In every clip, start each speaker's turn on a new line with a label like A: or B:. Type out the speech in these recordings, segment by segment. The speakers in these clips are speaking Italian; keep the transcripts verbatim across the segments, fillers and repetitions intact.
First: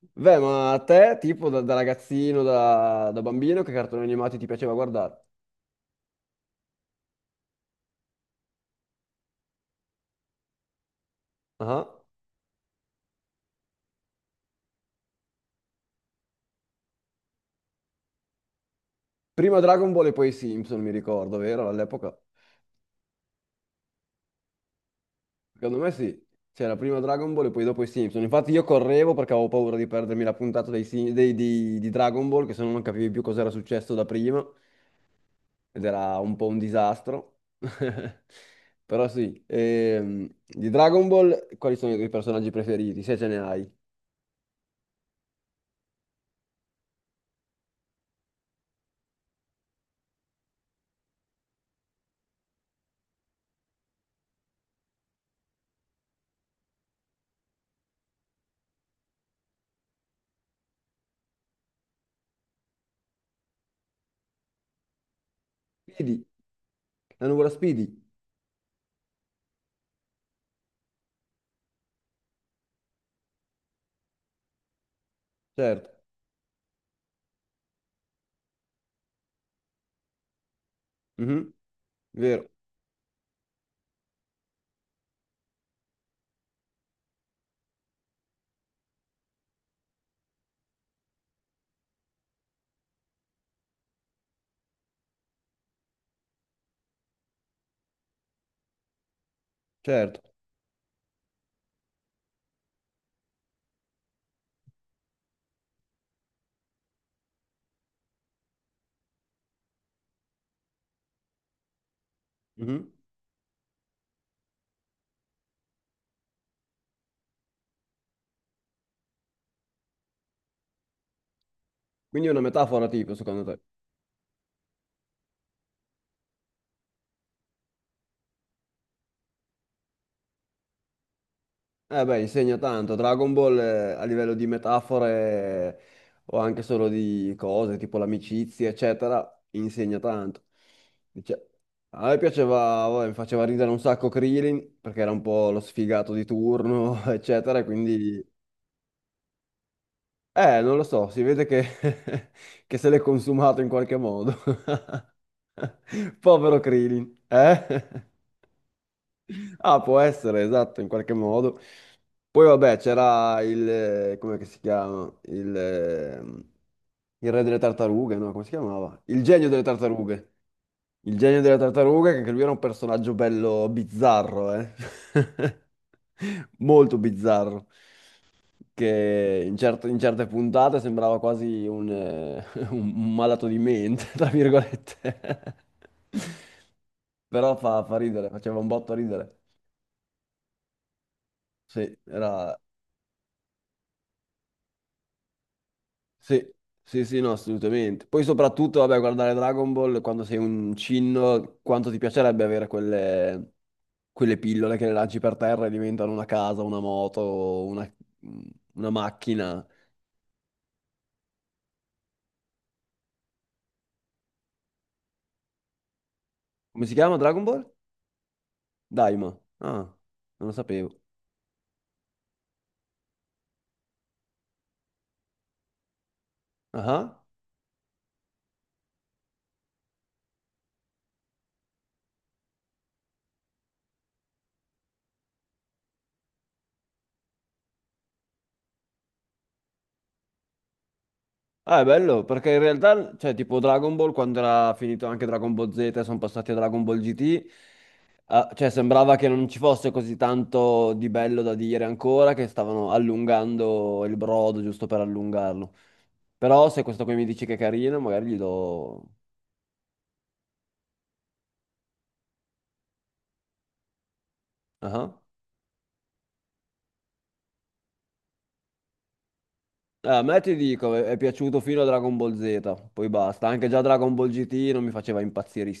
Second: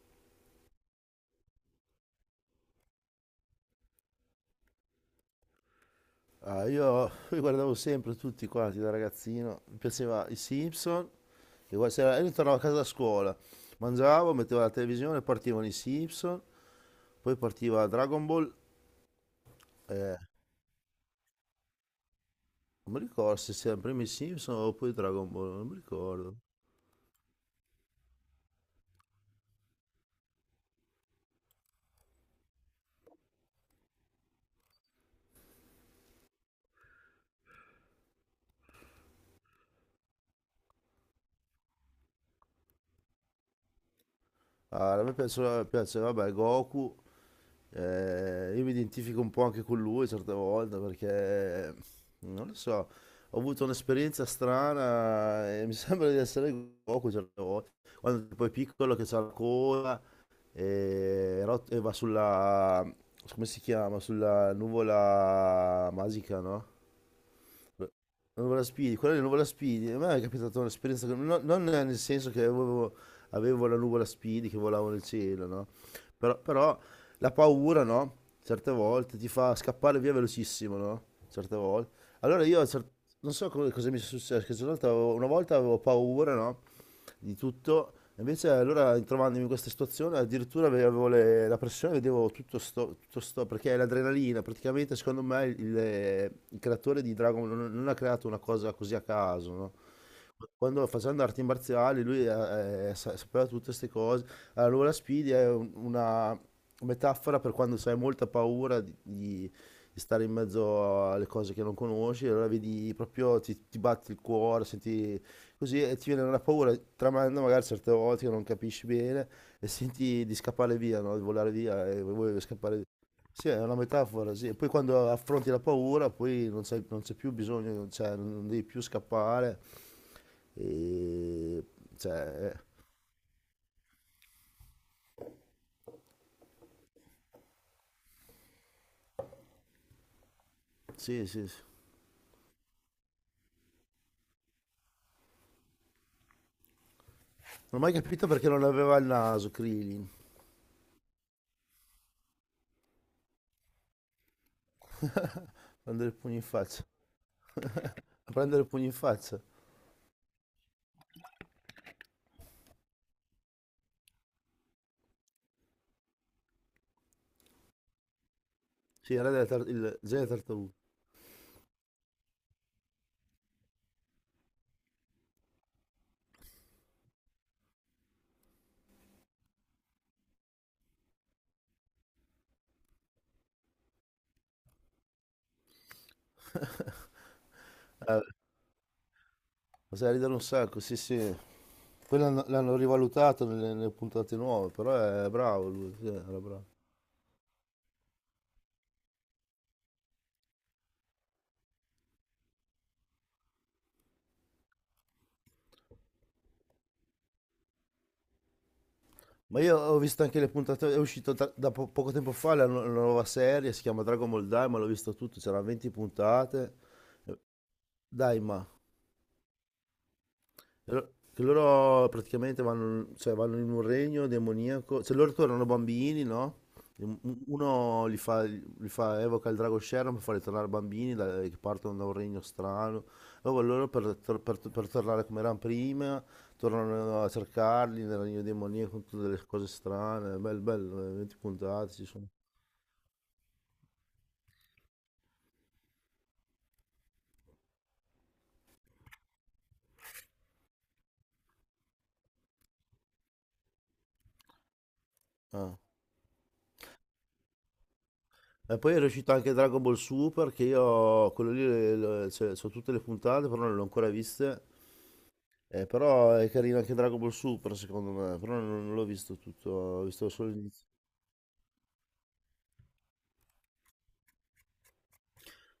A: Beh, ma a te, tipo da, da ragazzino, da, da bambino, che cartoni animati ti piaceva guardare?
B: Ah, io, io guardavo sempre tutti quanti da ragazzino, mi piaceva i Simpson, e
A: Ah.
B: guarda, se- io tornavo a casa da scuola, mangiavo, mettevo la televisione, partivano i Simpson, poi partiva Dragon Ball,
A: Prima Dragon Ball e poi i Simpson, mi ricordo, vero? All'epoca?
B: non mi ricordo se c'erano prima i Simpson o poi Dragon Ball, non mi
A: Secondo me sì.
B: ricordo.
A: C'era prima Dragon Ball e poi dopo i Simpson. Infatti io correvo perché avevo paura di perdermi la puntata dei, Sim- dei- di, di Dragon Ball, che se no non capivi più cosa era successo da prima, ed era un po' un disastro. Però sì, ehm, di Dragon Ball, quali sono i tuoi personaggi preferiti, se ce ne hai?
B: Ah, a me piaceva, piaceva, vabbè, Goku. Eh, io mi identifico un po' anche con lui certe volte perché non lo so, ho avuto un'esperienza strana e mi sembra di essere Goku certe volte. Quando poi è piccolo che c'ha la coda e, rot- e va sulla, come si chiama? Sulla nuvola
A: Speedy,
B: magica, no?
A: la nuvola Speedy,
B: Nuvola Speedy, quella di Nuvola Speedy, a me è capitata un'esperienza, che- no- non nel senso che avevo, avevo la nuvola Speedy che volavo nel cielo, no?
A: certo.
B: Però, però la paura, no? Certe volte ti fa scappare via velocissimo, no?
A: Mhm.
B: Certe volte. Allora
A: Vero,
B: io, cer- non so co- cosa mi è successo, che una volta avevo, una volta avevo paura, no? Di tutto. Invece allora trovandomi in questa situazione addirittura avevo le- la pressione, vedevo tutto sto, tutto sto- perché l'adrenalina, praticamente secondo me il, il creatore di Dragon Ball non, non ha creato una cosa così a caso, no?
A: certo.
B: Quando facendo arti marziali lui eh, eh, sa- sapeva tutte queste cose. Allora Speedy è un- una metafora per quando hai molta paura di, di- di stare in mezzo alle cose che non conosci, allora
A: Mhm.
B: vedi proprio ti, ti batti il cuore, senti. Così eh, ti viene una paura tremenda, magari certe volte che non capisci bene e senti di scappare via, no? Di volare via e
A: Quindi è
B: vuoi
A: una
B: scappare via.
A: metafora tipo, secondo
B: Sì, è
A: te?
B: una metafora, sì. E poi quando affronti la paura, poi non c'è, non c'è più bisogno, cioè non devi più scappare. E...
A: Eh beh,
B: Cioè,
A: insegna tanto. Dragon Ball eh, a livello di metafore eh, o anche solo di cose tipo l'amicizia, eccetera, insegna tanto.
B: eh, sì, sì,
A: Dice-
B: sì.
A: A me piaceva, vabbè, mi faceva ridere un sacco Krillin perché era un po' lo sfigato di turno, eccetera, e
B: Non ho mai capito
A: quindi.
B: perché non aveva il naso, Krillin.
A: Eh, non lo so, si vede che, che se l'è consumato in qualche modo.
B: Prendere il pugno in
A: Povero
B: faccia.
A: Krillin, eh?
B: A prendere il pugno in faccia.
A: Ah, può essere, esatto, in qualche modo. Poi vabbè, c'era il, eh, come che si chiama? Il, ehm, il re delle tartarughe, no? Come si chiamava?
B: Sì,
A: Il
B: era della
A: genio delle
B: tar- il genere
A: tartarughe.
B: tartaruga.
A: Il genio delle tartarughe, che anche lui era un personaggio bello bizzarro, eh? Molto bizzarro. Che in, certe in certe puntate sembrava quasi un, eh, un malato di mente, tra virgolette. Però fa fa
B: Eh,
A: ridere, faceva un botto ridere.
B: sai ridere un sacco, sì, sì.
A: Sì,
B: Poi l'hanno,
A: era.
B: l'hanno rivalutato nelle, nelle puntate nuove, però è bravo lui, sì, era
A: Sì,
B: bravo.
A: sì, sì, no, assolutamente. Poi soprattutto, vabbè, guardare Dragon Ball quando sei un cinno, quanto ti piacerebbe avere quelle, quelle pillole che le lanci per terra e diventano una casa, una moto, una, una
B: Ma
A: macchina.
B: io ho visto anche le puntate, è uscito tra- da po- poco tempo fa la, nu- la nuova serie, si chiama Dragon Ball Daima, l'ho visto tutto, c'erano venti puntate.
A: Come si chiama Dragon Ball?
B: Daima.
A: Daima. Ah, non lo sapevo.
B: Loro- Che loro praticamente vanno, cioè, vanno in un regno demoniaco, cioè loro tornano bambini, no? E un-
A: Ah.
B: Uno li fa, li fa- evoca il drago Sharon per farli tornare bambini da- che partono da un regno strano. Allora loro per, tor- per- per tornare come erano prima, tornano a cercarli nel regno demoniaco con tutte le cose strane. Bello, bello, eh, venti
A: Ah, è
B: puntate ci
A: bello,
B: sono.
A: perché in realtà, cioè, tipo Dragon Ball, quando era finito anche Dragon Ball zeta, e sono passati a Dragon Ball gi ti, ah, cioè, sembrava che non ci fosse così tanto di bello da dire ancora, che stavano allungando il brodo giusto per allungarlo.
B: Ah.
A: Però se questo qui mi dici che è carino, magari gli
B: E poi
A: do.
B: è uscito anche Dragon Ball Super che io quello lì le- le- cioè, so tutte le puntate, però non le ho ancora viste.
A: Ah.
B: Eh, però è carino anche Dragon Ball Super, secondo me, però non, non l'ho visto tutto, ho
A: Ah. A
B: visto
A: me
B: solo
A: ti
B: l'inizio.
A: dico, è è piaciuto fino a Dragon Ball zeta, poi basta. Anche già Dragon Ball gi ti non mi faceva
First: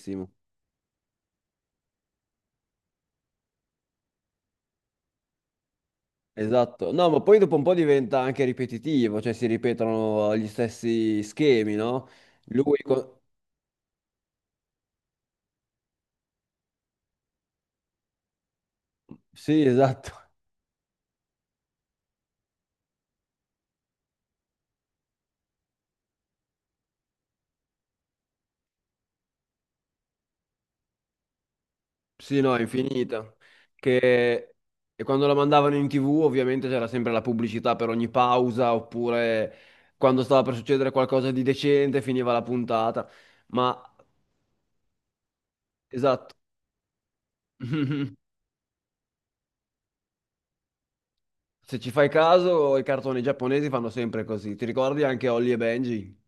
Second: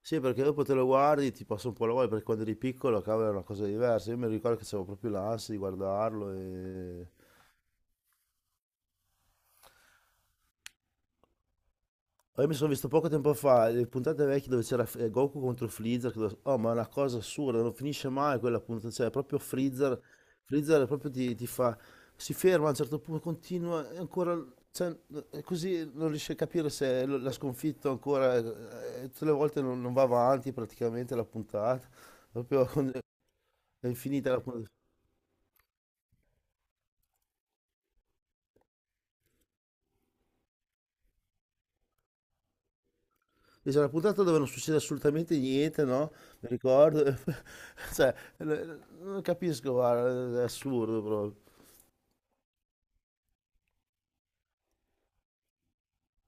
B: Sì, perché dopo te lo guardi, ti passa un po' la voglia, perché quando eri piccolo, cavolo, è una cosa diversa. Io mi ricordo che avevo proprio l'ansia di guardarlo.
A: Esatto,
B: E
A: no, ma poi dopo un po' diventa anche ripetitivo, cioè si ripetono gli stessi schemi, no?
B: io mi sono
A: Lui,
B: visto poco
A: co-
B: tempo fa le puntate vecchie dove c'era eh, Goku contro Freezer, che lo- oh ma è una cosa assurda, non finisce mai quella puntata, cioè proprio
A: sì,
B: Freezer,
A: esatto,
B: Freezer proprio ti, ti fa, si ferma a un certo punto, continua, e ancora, cioè, eh, così non riesce a capire se lo- l'ha sconfitto ancora, eh, eh, tutte le volte non, non va avanti praticamente la puntata,
A: sì, no, è
B: proprio con-
A: infinita.
B: è infinita la
A: Che...
B: puntata.
A: E quando la mandavano in tivù ovviamente c'era sempre la pubblicità per ogni pausa, oppure quando stava per succedere qualcosa di decente finiva la puntata.
B: E c'è una
A: Ma,
B: puntata dove non succede assolutamente niente, no?
A: esatto,
B: Mi ricordo, cioè, eh, non capisco, guarda, è assurdo proprio.
A: se ci fai caso, i cartoni giapponesi fanno sempre così. Ti ricordi anche Holly e Benji?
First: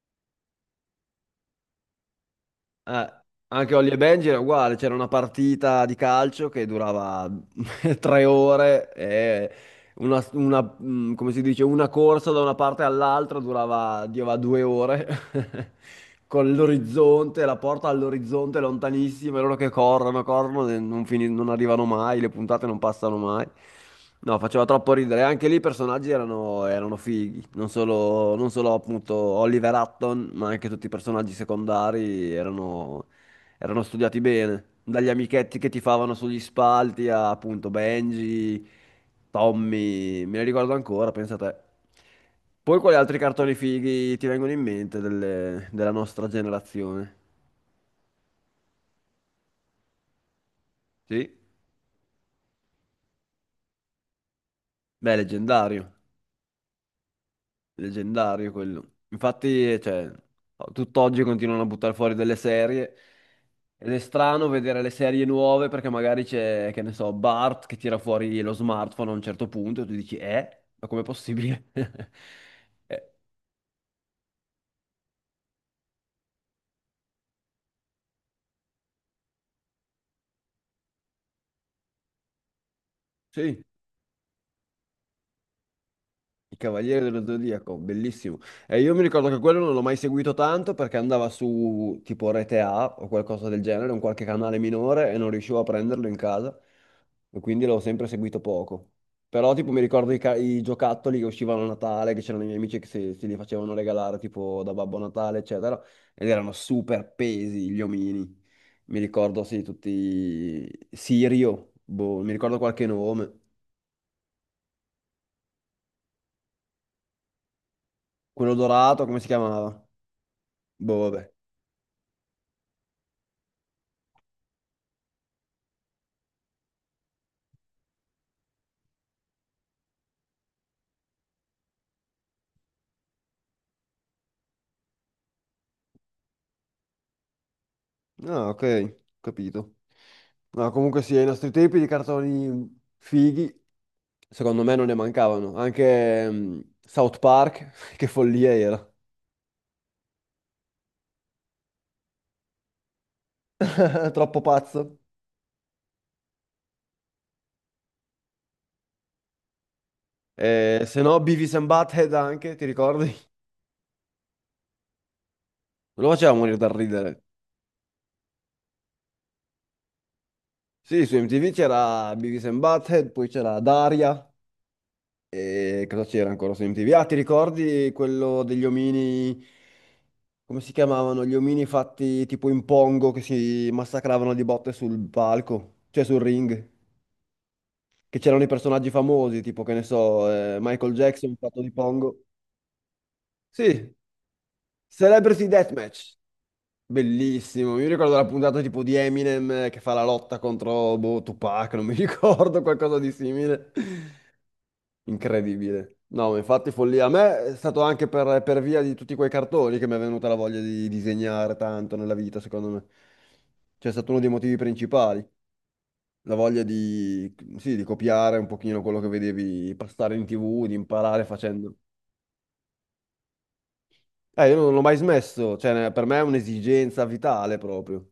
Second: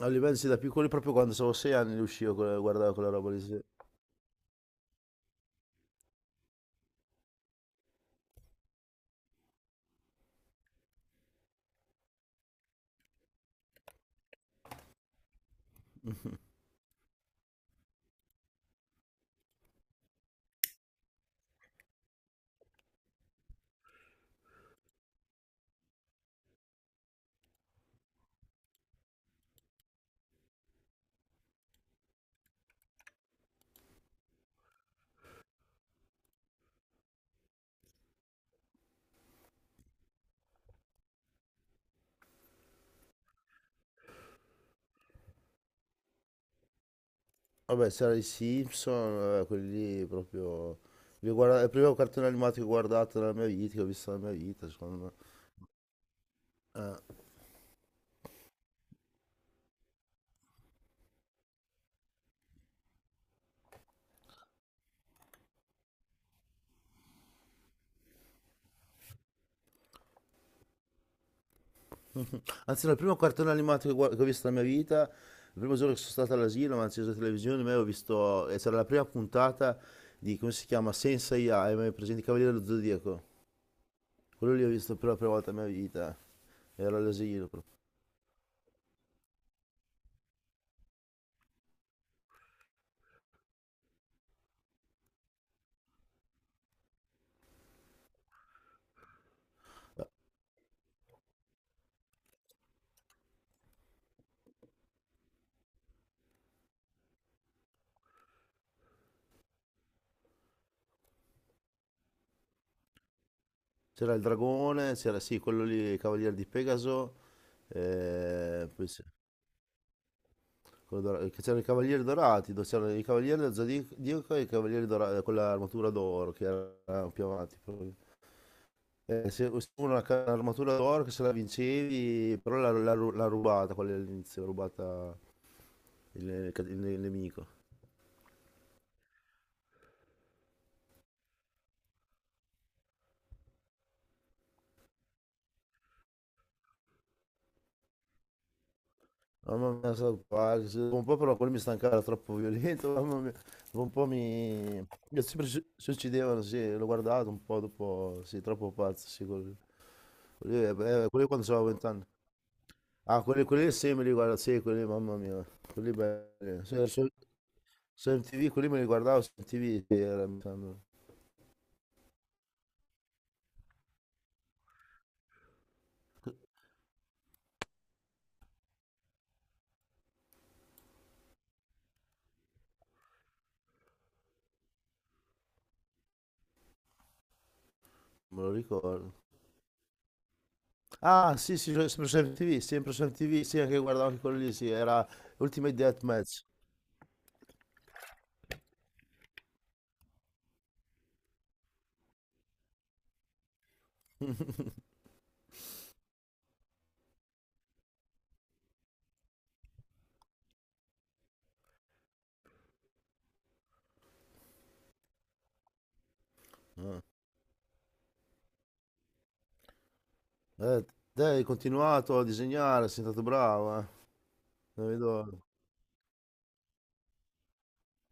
B: A livello sì, da piccoli proprio quando avevo sei anni li uscivo, con- guardavo quella
A: Eh,
B: roba lì, sì.
A: anche Holly e Benji era uguale, c'era una partita di calcio che durava tre ore e una, una, mh, come si dice, una corsa da una parte all'altra durava, durava due ore, con l'orizzonte, la porta all'orizzonte lontanissima, e loro che corrono, corrono, e non, fini- non arrivano mai, le puntate non passano mai. No, faceva troppo ridere. Anche lì i personaggi erano, erano fighi, non solo, non solo appunto Oliver Hutton, ma anche tutti i personaggi secondari erano, erano studiati bene, dagli amichetti che ti favano sugli spalti a appunto Benji. Tommy, me ne ricordo ancora, pensa a te. Poi quali altri cartoni fighi ti vengono in mente delle- della nostra generazione?
B: Vabbè, c'era i Simpson, vabbè, quelli lì proprio... li
A: Sì?
B: guarda- Il primo cartone animato che ho guardato nella mia vita, che ho visto nella mia vita, secondo me.
A: Beh, leggendario, leggendario quello. Infatti, cioè, tutt'oggi continuano a buttare fuori delle serie ed è strano vedere le serie nuove perché magari c'è, che ne so, Bart che tira fuori lo smartphone a un certo punto e tu dici, eh? Ma com'è possibile?
B: Anzi, no, il
A: Eh,
B: primo cartone animato che, guard- che ho visto nella mia vita, il primo giorno che sono stato all'asilo, mi hanno acceso la televisione, me ho visto... E c'era la prima puntata di, come si chiama, Senza A I, presente i Cavaliere dello Zodiaco.
A: sì.
B: Quello lì ho visto per la prima volta nella mia vita,
A: Il
B: ero
A: Cavaliere dello
B: all'asilo.
A: Zodiaco, bellissimo. E io mi ricordo che quello non l'ho mai seguito tanto perché andava su tipo Rete A o qualcosa del genere, un qualche canale minore e non riuscivo a prenderlo in casa e quindi l'ho sempre seguito poco. Però tipo mi ricordo i, ca- i giocattoli che uscivano a Natale, che c'erano i miei amici che se, se li facevano regalare tipo da Babbo Natale, eccetera, ed erano super pesi gli omini. Mi ricordo, sì, tutti. Sirio, boh, mi ricordo qualche nome.
B: C'era il dragone, c'era sì, quello lì, il cavaliere di Pegaso,
A: Quello
B: eh, poi c'è-
A: dorato, come si chiamava? Boh,
B: quello dora-
A: vabbè.
B: che c'erano i cavalieri dorati, dove c'erano i cavalieri del Zodiaco e i cavalieri dorati, con l'armatura d'oro che era più avanti proprio. Eh, se se uno ha l'armatura d'oro che se la vincevi, però l'ha l'ha ru- l'ha rubata, quella lì all'inizio, l'ha rubata il, il- ca- il nemico.
A: Ah, ok, capito. No, comunque sì, ai nostri tempi di cartoni fighi, secondo me non ne mancavano. Anche mm, South Park, che follia era.
B: Mamma mia, sono quasi. Dopo un po' però quello mi stancava, era troppo violento, mamma mia. Dopo un po'
A: Troppo
B: mi...
A: pazzo.
B: mi sempre si si uccidevano, sì, l'ho guardato un po' dopo, sì, troppo pazzo, sì, quello. Quelli,
A: Eh, se
B: eh,
A: no,
B: quelli quando
A: Beavis
B: avevo
A: and
B: vent'anni.
A: Butthead anche, ti ricordi? Non
B: Ah, quelli, quelli sempre li guarda, sì, quelli, lì, mamma mia. Quelli
A: lo faceva morire
B: belli.
A: dal
B: Su, su,
A: ridere.
B: su M T V, quelli me li guardavo su M T V, sì, era, mi sembra, non
A: Sì, su emme ti vu c'era Beavis and Butthead, poi c'era Daria. E cosa c'era ancora su emme ti vu? Ah, ti ricordi quello degli omini? Come si chiamavano, gli omini fatti tipo in pongo che si massacravano di botte sul palco, cioè sul ring, che c'erano
B: me
A: i
B: lo
A: personaggi
B: ricordo.
A: famosi, tipo che ne so, eh, Michael Jackson
B: Ah, sì,
A: fatto di
B: sì, sempre su
A: pongo.
B: M T V, sempre su M T V, sì, anche
A: Sì,
B: guardavo anche quello lì, sì, era
A: Celebrity
B: Ultimate
A: Deathmatch,
B: Deathmatch.
A: bellissimo. Mi ricordo la puntata tipo di Eminem eh, che fa la lotta contro boh, Tupac, non mi ricordo, qualcosa di simile. Incredibile. No, ma infatti follia. A me è stato anche per, per via di tutti quei cartoni che mi è venuta la voglia di disegnare tanto nella vita, secondo me. Cioè, è stato uno dei motivi principali. La voglia di, sì, di copiare un pochino quello che vedevi passare in ti vu, di
B: Eh, te
A: imparare
B: hai
A: facendo.
B: continuato a disegnare, sei stato bravo, eh.
A: Eh, io non l'ho
B: Non
A: mai
B: vedo.
A: smesso. Cioè, ne- per me è un'esigenza vitale proprio.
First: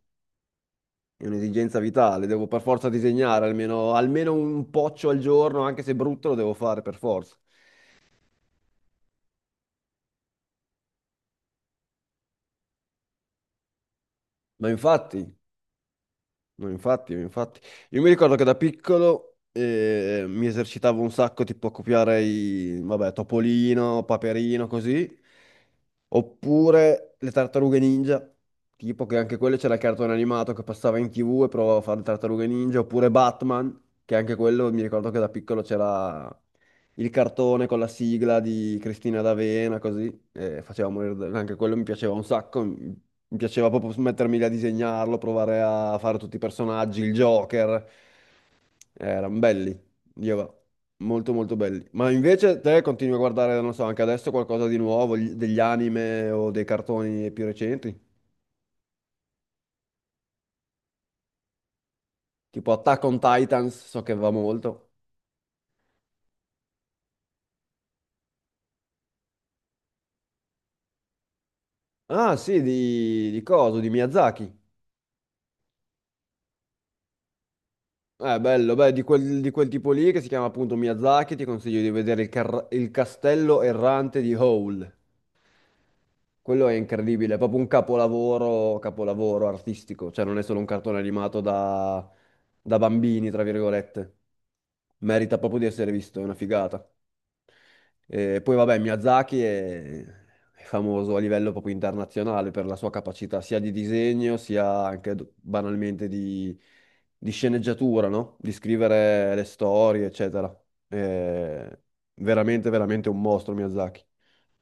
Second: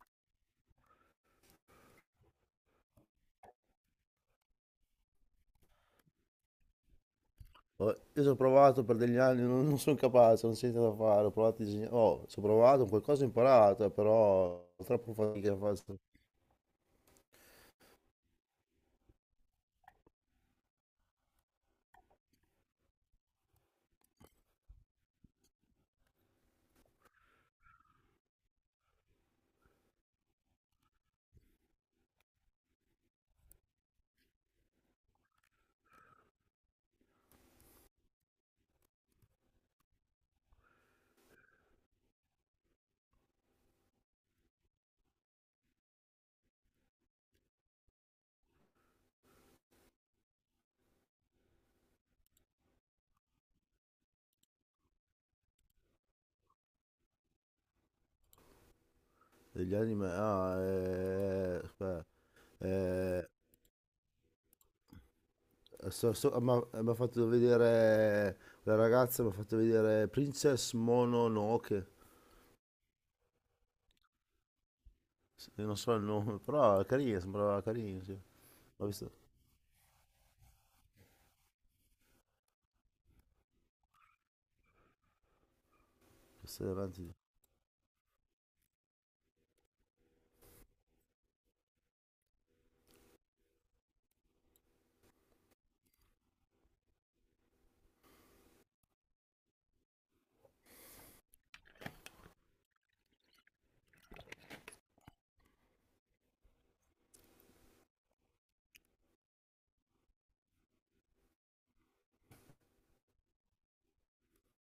A: È un'esigenza vitale. Devo per forza disegnare almeno, almeno un poccio al giorno, anche se brutto, lo devo fare per forza.
B: Oh, io ci ho provato per degli anni, non, non sono capace, non so cosa fare. Ho provato a disegnare. Oh, ci ho provato, qualcosa ho imparato, eh,
A: Ma
B: però ho troppo
A: infatti,
B: fatica a fare
A: No, infatti, infatti. Io mi ricordo che da piccolo eh, mi esercitavo un sacco, tipo a copiare i, vabbè, Topolino, Paperino, così. Oppure le tartarughe ninja, tipo che anche quelle c'era il cartone animato che passava in tivù e provavo a fare le tartarughe ninja. Oppure Batman, che anche quello mi ricordo che da piccolo c'era il cartone con la sigla di Cristina D'Avena, così, eh, faceva morire, da- anche quello mi piaceva un sacco, mi mi piaceva proprio mettermi lì a disegnarlo, provare a fare tutti i personaggi, il Joker, erano belli, io va, molto molto belli. Ma invece te continui a guardare, non so, anche adesso qualcosa di nuovo, gli- degli anime o dei cartoni più recenti?
B: degli anime. Ah, eh, aspetta,
A: Tipo Attack on
B: eh,
A: Titans, so che va molto.
B: so- so- ma- mi ha fatto vedere. La ragazza mi ha fatto vedere Princess Mononoke.
A: Ah sì, di, di coso, di Miyazaki.
B: Sì, non so il nome, però è carina, sembrava carina, sì.
A: Eh, bello,
B: Ho
A: beh, di
B: visto.
A: quel, di quel tipo lì che si chiama appunto Miyazaki, ti consiglio di vedere il, car- il Castello Errante di Howl.
B: Queste
A: Quello è
B: davanti.
A: incredibile, è proprio un capolavoro, capolavoro artistico, cioè non è solo un cartone animato da, da bambini, tra virgolette. Merita proprio di essere visto, è una figata. E poi vabbè, Miyazaki è, è, famoso a livello proprio internazionale per la sua capacità sia di disegno, sia anche do- banalmente di, di sceneggiatura, no? Di scrivere le storie, eccetera. È veramente, veramente un mostro Miyazaki.